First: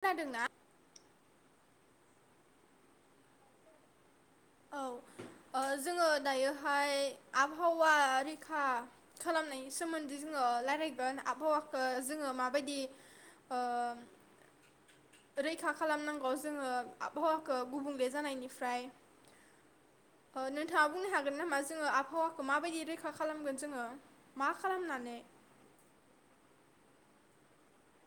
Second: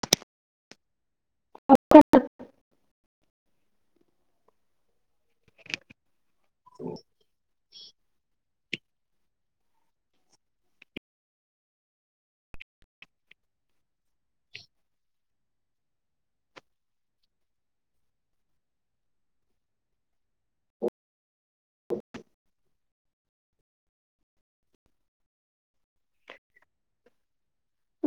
खोनादोंना? अ [inaudible] औ ओ जोङो दायोहाय आबहावा रैखा खालामनायनि सोमोन्दै जोङो रायलायगोन आबहावाखौ जोङो माबायदि ओ रैखा खालामनांगौ जोङो आबहावाखौ गुबुंले जानायनिफ्राय। नोंथाङा बुंनो हागोन नामा जोङो आबहावाखौ माबायदि रैखा खालामगोन जोङो मा खालामनानै।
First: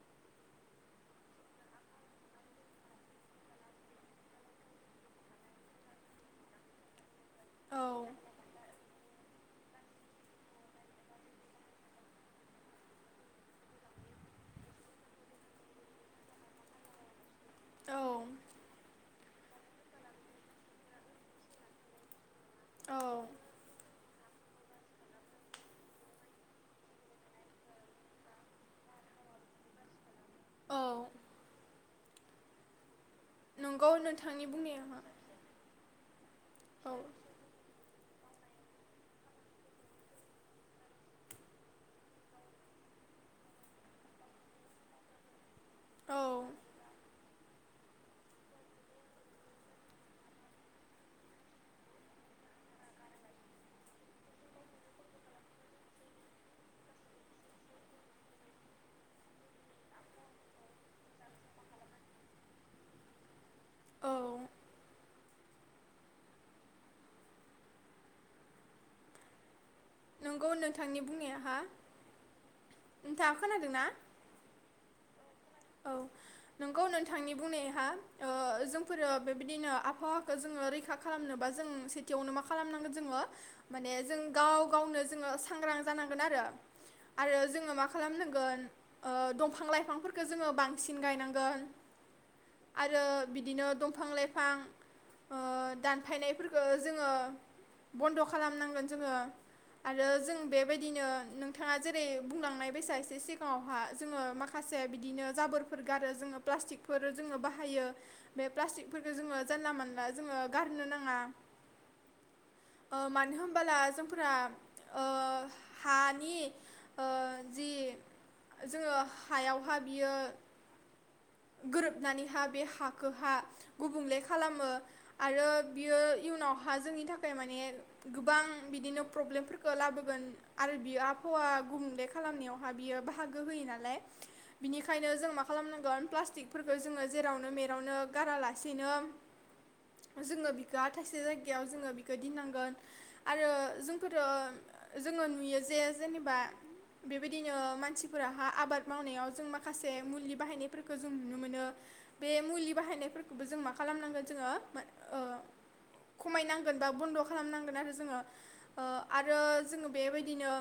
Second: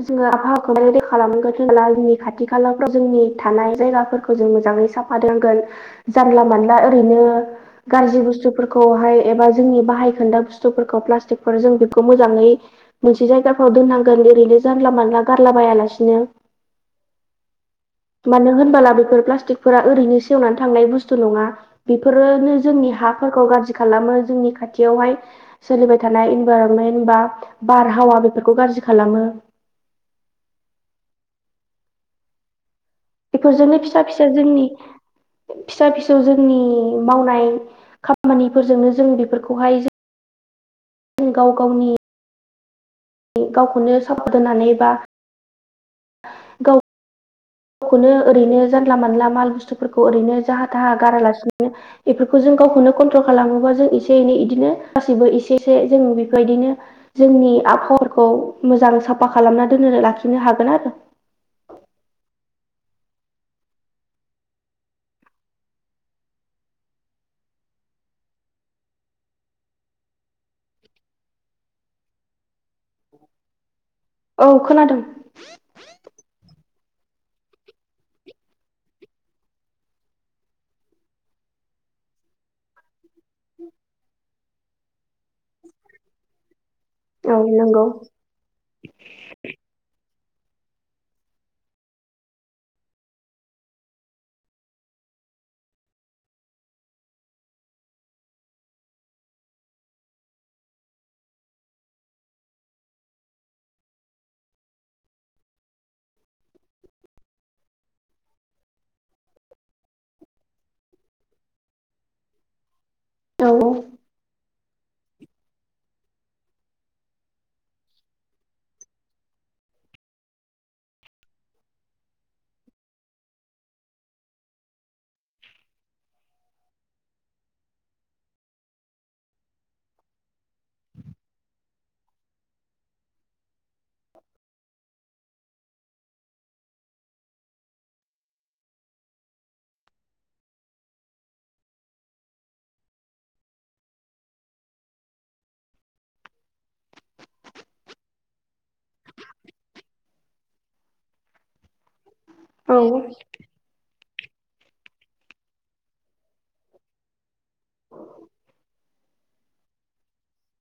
जोङो आबहावाखौ र खालामगोनला जोंनि खाथि खालाफ्राव जोंनि थानाय जायगाफोरखौ जों मोजाङै साफा दांगोन, जानला मानला ओरैनो औ गाज्रि बुस्थुफोरखौहाय एबा जोंनि बाहाय खोन्दा बुस्थुफोरखौ प्लास्टिक फोर जों बेखौ मोजाङै मोनसे जायगाफ्राव दोननांगोन ओरैनो। जानला मानला गारला बायालासिनो। औ मानो होनबोला बेफोर प्लास थिखफोरा ओरैनो सेवना थांनाय बस्थु नङा बेफोर। नो जोंनि औ हाफोरखौ गाज्रि खालामो। जोंनि खाथियावहाय सोलिबाय थानाय इनभाइरमेन्ट बा बारहावा बेफोरखौ गाज्रि खालामो। औ बेफोरजोंनो नंगौ फिसा फिसा नोंथांनि जोंनि बुंनाया फिसा फि [unintelligible] नि औ मावनाय मानिफोरजोंनो जों बेफोरखौहाय जों जों गाव गावनि गावखौनो सापर्ट होनानै बा औ गाव गावखौनो ओरैनो जानला मानला माल बुस्थुफोरखौ ओरैनो जाहा थाहा गारालासिनोनो बेफोरखौ जों गावखौनो कन्ट्रल खालामोबा जों एसे एनै बिदिनो गासैबो एसे एसे जों बेफोरबायदिनो जोंनि आबहावाफोरखौ मोजां साफा खालामना दोन लाखिनो हागोन आरो। औ नंगौ नोंथांनि बुंनाया हा नोंथा खोनादों ना? औ खोनादों। औ नंगौ नोंथांनि बुंनायहा ओ जोंफोरो बेबायदिनो आबहावाखौ जोङो रैखा खालामनोबा जों सेथियावनो मा खालामनांगोन जोङो माने जों गाव गावनो जोङो सांग्रां जानांगोन आरो। औ आरो जोङो नंगौ मा खालामनांगोन ओ दंफां लाइफांफोरखौ खो जोङो बांसिन गायनांगोन आरो बिदिनो दंफां लाइफां ओ दानफायनायफोरखौ जोङो बन्द' खालामनांगोन जोङो आरो जों बेबायदिनो नोंथाङा जेरै बुंलांनाय बैसा एसे सिगाङावहा जोङो माखासे थिनो जाबोरफोर गारो जोङो प्लासटिकफोर बाहायो बे प्लासटिकफोरखौ जानला मोनला जोङो गारनो नाङा। ओ मानो औ होनबोला जोंफोरा ओ हानि ओ जि जोङो हायाव फा बियो गोरोबनानैहा बे हाखौहा गुबुंले खालामो आरो बियो इयुनावहा जोंनि थाखाय माने गोबां बिदिनो प्रब्लेमफोरखौ लाबोगोन आरो बियो आबहावा गुबुंले खालामनायावहा बियो बाहागो होयो नालाय। बिनिखायनो जों मा खालामनांगोन प्लास्टिकफोरखौ जोङो जेरावनो मेरावनो गारालासेनो जोङो बिखौहा थाइसे जायगायाव जोङो बिखौ दनांगोन आरो जोंफोर जोङो नुयो जे जेनेबा बेबायदिनो मानसिफोराहा आबाद मावनायाव जों माखासे मुलि बाहायनायफोरखौ जों नुनो मोनो। बे मुलि औ बाहायनायफोरखौबो जों मा खालामनांगोन जोङो मा ओ खमायनांगोन बा बन्द खालामनांगोन आरो जोङो बेबायदिनो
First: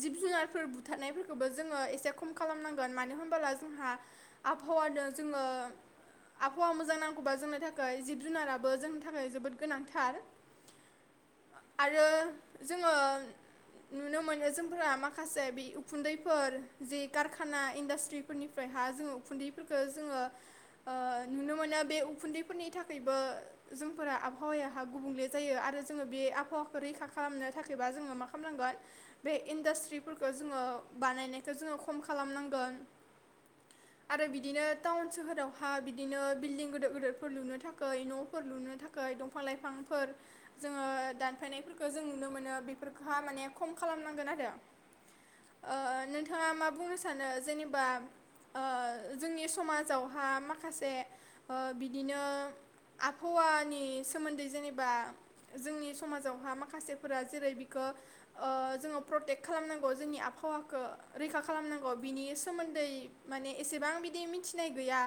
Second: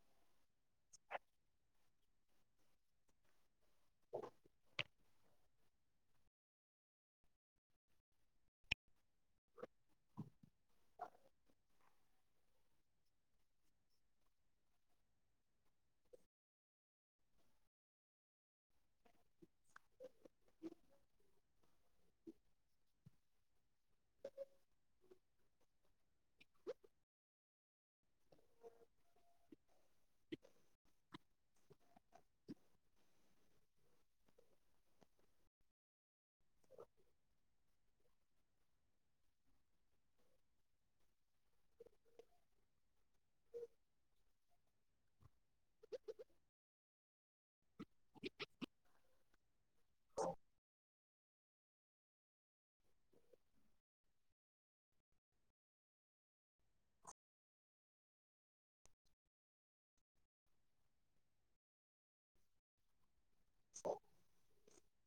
जुनारफोर बुथारनायफोरखौ जोङो एसे खम खम खालामनांगोन मानो होनबाला जों हा आबहावानो जोङो आबहावा मोजां नांगौबा जोंनि थाखाय जिब जुनाराबो जोंनि थाखाय जोबोद गोनांथार आरो जोङो नुनो मोनो जोंफोरा माखासे बे उखुन्दैफोर जे कारखाना इन्डास्ट्रिफोरनिफ्राय हा जोङो उखुन्दै फोरखो जोङो ओ नुनो मोनो। बे उखुन्दैफोरनि थाखायबो जोंफोरा आबहावाया हा गुबुंले जायो आरो जोङो बे आबहावाखौ रैखा खालामनो थाखायोबा जोङो मा नांगोन बे इन्डास्ट्री फोरखौ जोङो बानायनाय। जोङो खम खालामनांगोन आरो बिदिनो टाउन सोहोरावहा बिदिनो बिल्डं गिदिर गिदिरफोर लुनो थाखाय न'फोर लुनो थाखाय दंफां लाइफांफोर जोङो दानफायनायफोरखौ जों नुनो मोनो बेफोर। हा माने खम खालामनांगोन आरो। ओ नोंथाङा मा बुंनो सानो जेनेबा ओ जोंनि समाजावहा माखासे ओ बिदिनो आबहावानि सोमोन्दै जेनेबा जोंनि समाजावहा माखासेफोरा जेरै बिखो ओ जोङो प्रटेक्ट खालामनांगौ जोंनि आबहावाखो। रैखा खालामनांगौ बिनि सोमोन्दै। माने एसेबां बिदि मिथिनाय गैया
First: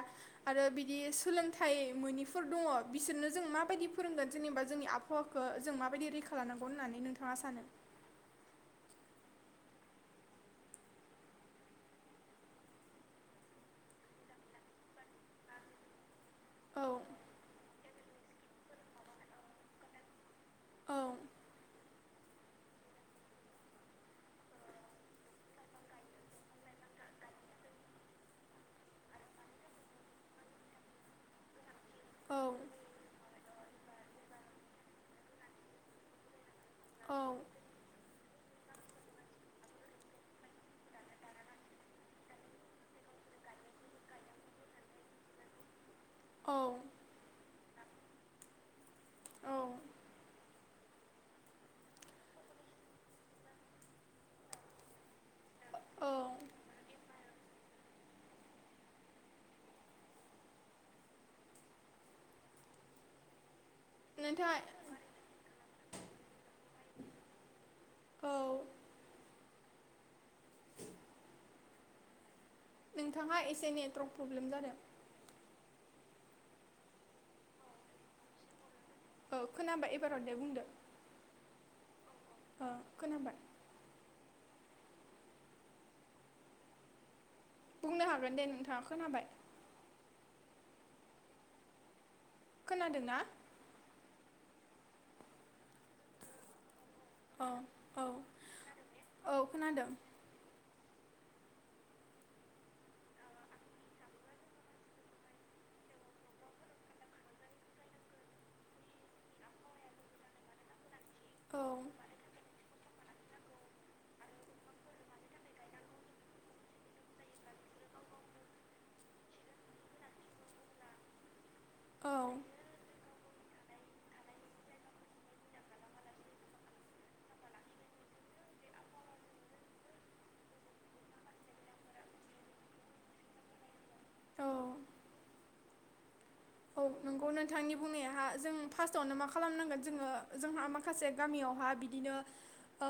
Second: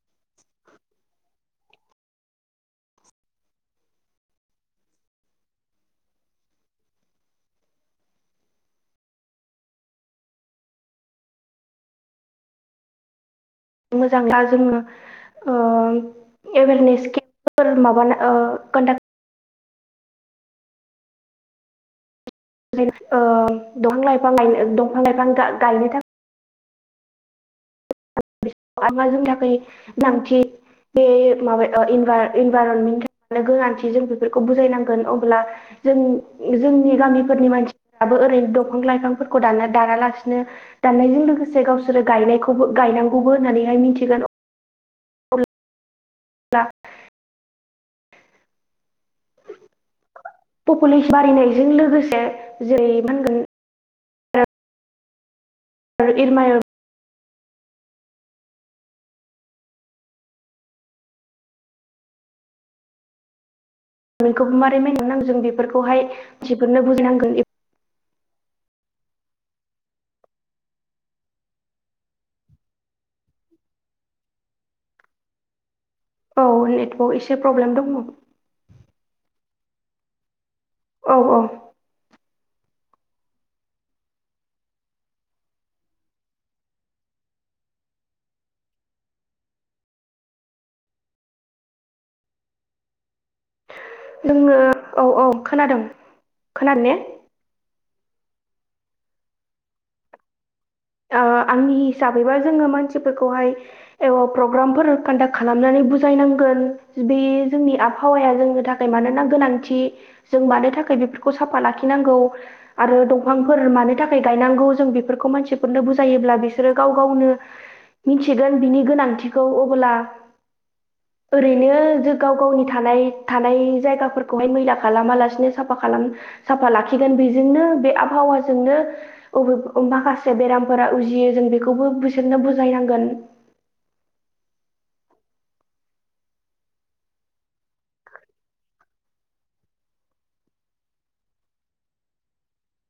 आरो बिदि सोलोंथाइ मोनिफोर दङ बिसोरनो जों माबायदि फोरोंगोन जेनेबा जोंनि आबहावाखौ जों माबायदि रैखा लानांगौ होननानै नोंथाङा सानो? मोजां दा जोङो ओ औ [unintelligible] ओ कन्डाक्ट। औ। ओ दंफां लाइफां गा-गायनो थाखाय आंहा जोंनि थाखाय गोनांथि बे माबा औ इनभाइरनमेन्टनि थाखायनो गोनांथि जों बेफोरखौ बुजायनांगोन अब्ला जों जोंनि औ गामिफोरनि मानसिफ्राबो ओरैनो। दंफां लाइफांफोरखौ दाना दानालासिनो दनायजों लोगोसे गावसोरो गनायबो गनांगौ। खौबो होननानैहाय मिथिगोन। औ। अब्ला औ। पपुलेसन बारायनायजों लोगोसे जेरै मा होनगोन। औ आरो इरमायर। नोंथाङा [unintelligible] मारैनायनो नांगौ जों बेफोरखौ खौहाय। सिफोरनो बुजिनांगोन। औ नोंथाङहा एसे नेटद्रब प्रब्लेम जादों। औ नेटवर्क एसे प्रब्लेम दङ। औ खोनाबा एबाराव दे बुंदो। औ औ। ओ खोनाबाय। बुंनो हागोन दे नोंथाङा खोनाबाय। खोनादोंना? जोंनो औ औ खोनादों खोनादों ने? औ औ औ खोनादों। आंनि हिसाबैबा जोङो मानसिफोरखौहाय प्रग्रामफोर कन्डाक्ट खालामनानै बुजायनांगोन बे जोंनि आबहावाया जोंनि थाखाय मानोना गोनांथि जों मानो थाखाय बेफोर। खौ साफा औ लाखिनांगौ। आरो दंफांफोर मानो थाखाय गायनांगौ जों बेफोरखौ मानसि। फोरनो बुजायोब्ला बिसोरो गाव-गावनो मिथिगोन बिनि गोनांथिखौ अब्ला। ओरैनो जो औ गाव-गावनि थानाय। थानाय जायगाफोरखौहाय मैला खालामा लासिनो साफा खालाम साफा लाखिगोन बेजोंनो बे आबहावाजोंनोे माखासे। खासे बेरामफोरा उजियो जों बेखौबो बिसोरनो बुजायनांगोन। औ औ नंगौ नोंथांनि बुंनायाहा जों फार्स्टआवनो मा खालामनांगोन जोङो जोंहा माखासे गामियावहा बिदिनो ओ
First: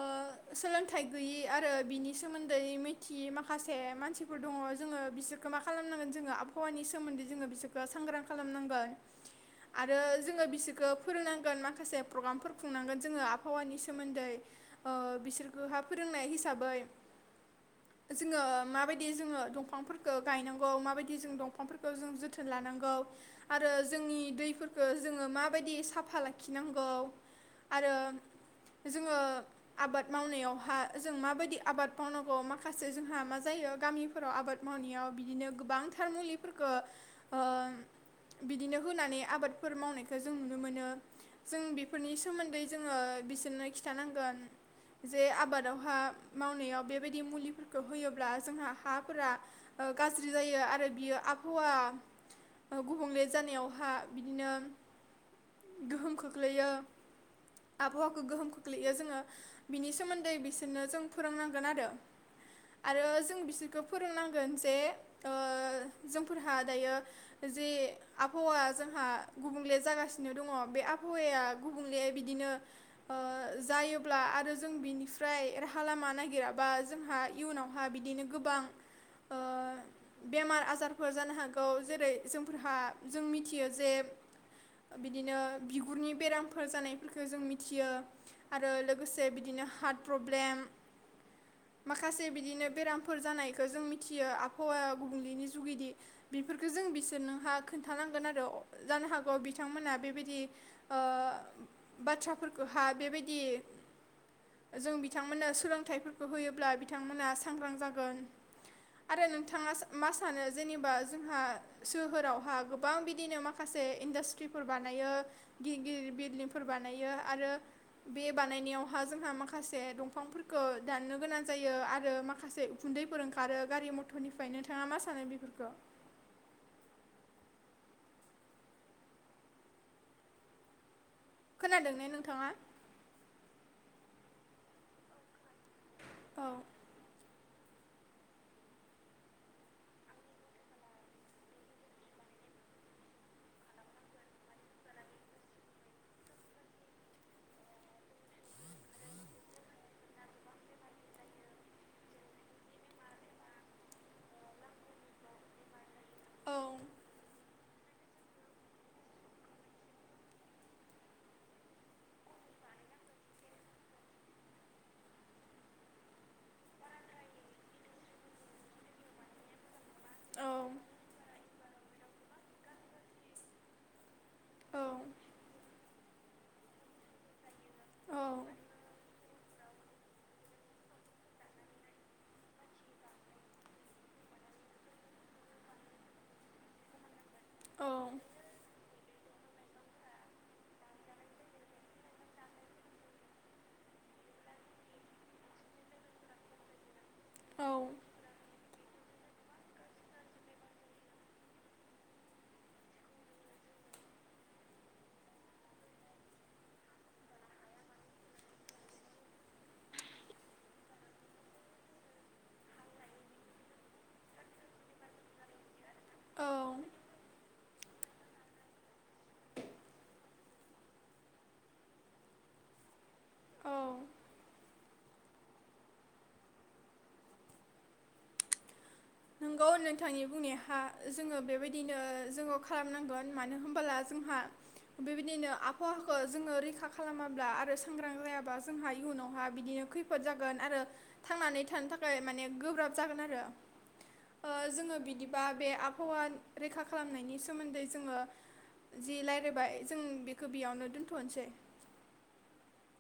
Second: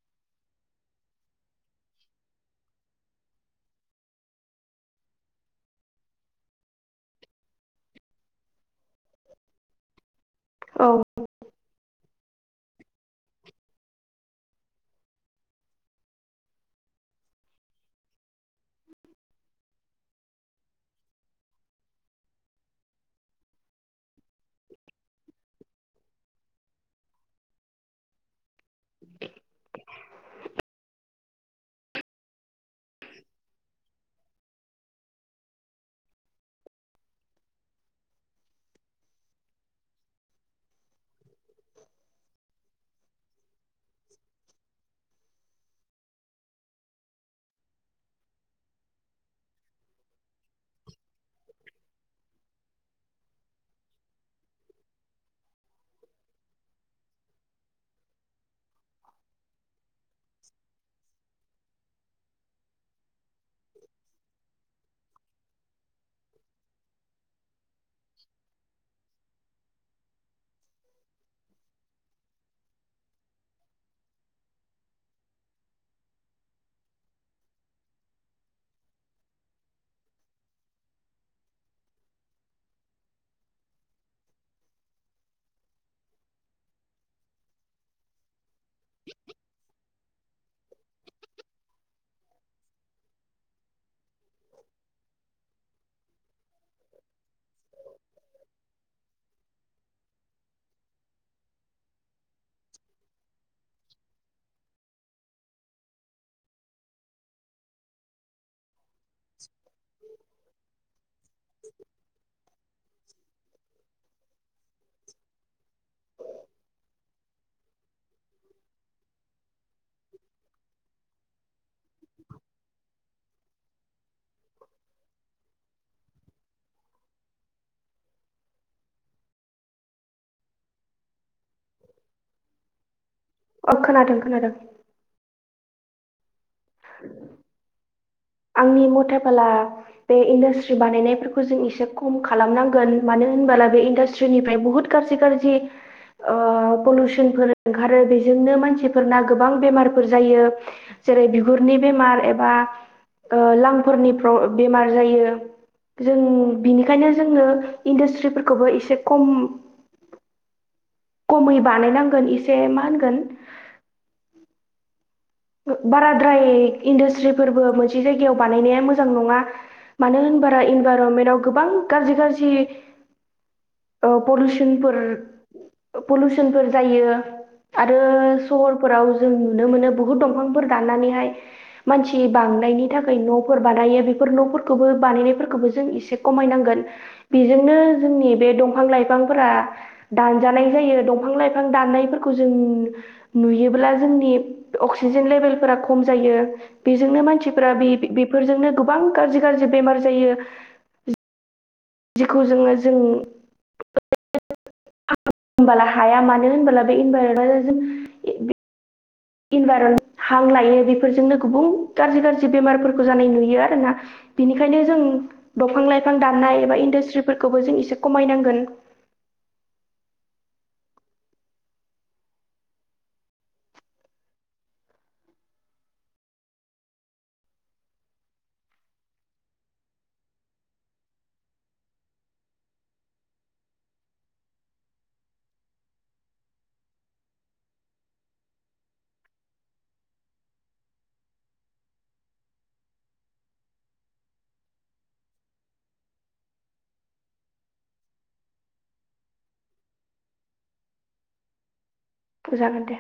सोलोंथाइ गैयि आरो बिनि सोमोन्दै मिथियै माखासे मानसिफोर दङ जोङो बिसोरखो मा खालामनांगोन जोङो आबहावानि सोमोन्दै जोङो बिसोरखो सांग्रां। खालामनांगोन आरो। जोङो औ बिसोरखौ फोरोंनांगोन माखासे प्रग्रामफोर खुंनांगोन जोङो आबहावानि सोमोन्दै बिसोरखौहा फोरोंनाय हिसाबै जोङो माबायदि जोङो दंफांफोरखौ गायनांगौ माबायदि जों दंफांफोरखौ जों जोथोन लानांगौ आरो जोंनि दैफोरखौो जोङो माबायदि साफा लाखिनांगौ आरो जोङो आबाद मावनायावहा जों माबायदि आबाद मावनांगौ माखासे जोंहा मा जायो गामिफोराव आबाद मावनायाव बिदिनो गोबांथार मुलिफोरखौ बिदिनो होनानै आबादफोर मावनायखौ जों नुनो मोनो जों बेफोरनि सोमोन्दै जोङो बिसोरनो खिन्थानांगोन जे आबादावहा मावनायाव बेबायदि मुलिफोरखौ होयोब्ला जोंहा हाफोरा गाज्रि जायो आरो बियो आबहावा गुबुंले जानायावहा बिदिनो गोहोम खोख्लैयो आबहावाखौ गोहोम खोख्लैयो जोङो बिनि सोमोन्दै बिसोरनो जों फोरोंनांगोन आरो आरो जों बिसोरखौ फोरोंनांगोन जे जोंफोरहा दायो जे आबहावाया जोंहा गुबुंले जागासिनो दङ बे आबहावाया गुबुंले बिदिनो जायोब्ला आरो जों बिनिफ्राय राहा लामा नागिराबा जोंहा इयुनावहा बिदिनो गोबां बेमार आजारफोर जानो हागौ जेरै जोंफोरहा जों मिथियो जे बिदिनो बिगुरनि बेरामफोर जानायफोरखौ जों मिथियो आरो लोगोसे बिदिनो हार्ट प्रब्लेम माखासे बिदिनो बेरामफोर जानायखौ जों मिथियो आबहावा गुबुंैनि जुगिदि बेफोरफोरखौो जों बि नोंहा खोन्थानांगोन आरो जानो हागौ बिथांमोना बेबायदि बाथ्राफोरखौह बेबायदि जों बिथांमोननो सोलोंथाइफोरखौ होयोब्ला बिथांमोना सांग्रां जागोन आरो नोंथाङा मा सानो जेनेबा जोंहा फोरावहा गोबां बिदिनो माखासे इन्डास्ट्रिफोर बानायो गिदिर गिदिर बिल्डिंफोर बानायो आरो बे बानायनायावहा जोंहा माखासे दंफांफोरखौ दाननो गोनां जायो आरो माखासे उखुन्दैफोर ओंखारो गारि मथरनिफ्राय नोंथाङा मा सानो बेफोरखौ खोनादों ने नोंथाङा अ खोनादों खोनादों औ आंनि मथाफला बे इन्डास्ट्रि बानायनायफोरखौ जों एसे खम खालामनांगोन मानो होनबोला बे इन्डास्ट्रिनिफ्राय बुहुत गाज्रि गाज्रि पलिउसनफोर ओंखारो बेजोंनो मानसिफोरना गोबां बेमारफोर जायो जेरै बिगुरनि बेमार एबा ओ लांफोरनि बेमार जायो जों औ बिनिखायनो जोंनो इन्डास्ट्रिफोरखौबो एसे खम खमै बानायनांगोन एसे मा होनगोन बाराद्राय इन्डासट्रिफोरबो मोनसे जायगायाव बानायनाया मोजां नङा। मानो औ होनबा इनभाररमेन्टव गोबां गाज्रि गाज्रि ओ औ पलिउसनफोर पलुसनफोर जायो। आरो औ सहरफोराव जों नुनो मोनो बुहु दंफांफोर दनानैहाय मानसि बांनायनि थाखाय न'फोर बानायो बेफोर न'फोरखौबो बानायनायफोरखौबो जों एसे खमायनांगोन बेजोंनो औ जोंनि बे दंफां लाइफां बिफांफोरा दानजानाय जायो दंफां लाइफां दाननायफोरखौ जों नुयोब्ला जोंनि अक्सिजेन लेभेलफोरा खम जायो बेजोंनो औ मानसिफोरा बे बेफोरजोंनो गोबां गाज्रि गाज्रि बेमार जायो। जेखौ जोङो जों हाया मानो होनबोला बे इनभाइरनमेन्टआ जों इनभाइन हां लायो बेफोरजोंनो गुबबां गाज्रि गाज्रि बेमारफोरखौ जानाय नुयो आरोना बिनिखायनो जों दंफां लाइ बिफां दाननाय एबा इन्डास्ट्रिफोरखौबो जों इ से खमायनांगोन औ नोंगौ नोंथांनि बुंनायहा जोङो बेबायदिनो जोङो खालामनांगोन मानो होनबोला जोंहा बेबायदिनो आबहावाखौ जोङो रैखा खालामाब्ला आरो सांग्रां जायाब्ला जोंहा इयुनावहा बिदिनो खैफोद जागोन आरो थांनानै थानो थाखाय माने गोब्राब जागोन आरो। जोङो बिदिबा बे आबहावा रैखा खालामनायनि सोमोन्दै जोङो जि रायज्लायबाय जों बेखौ बेयावनो दोन्थ'नोसै बुजागोन दे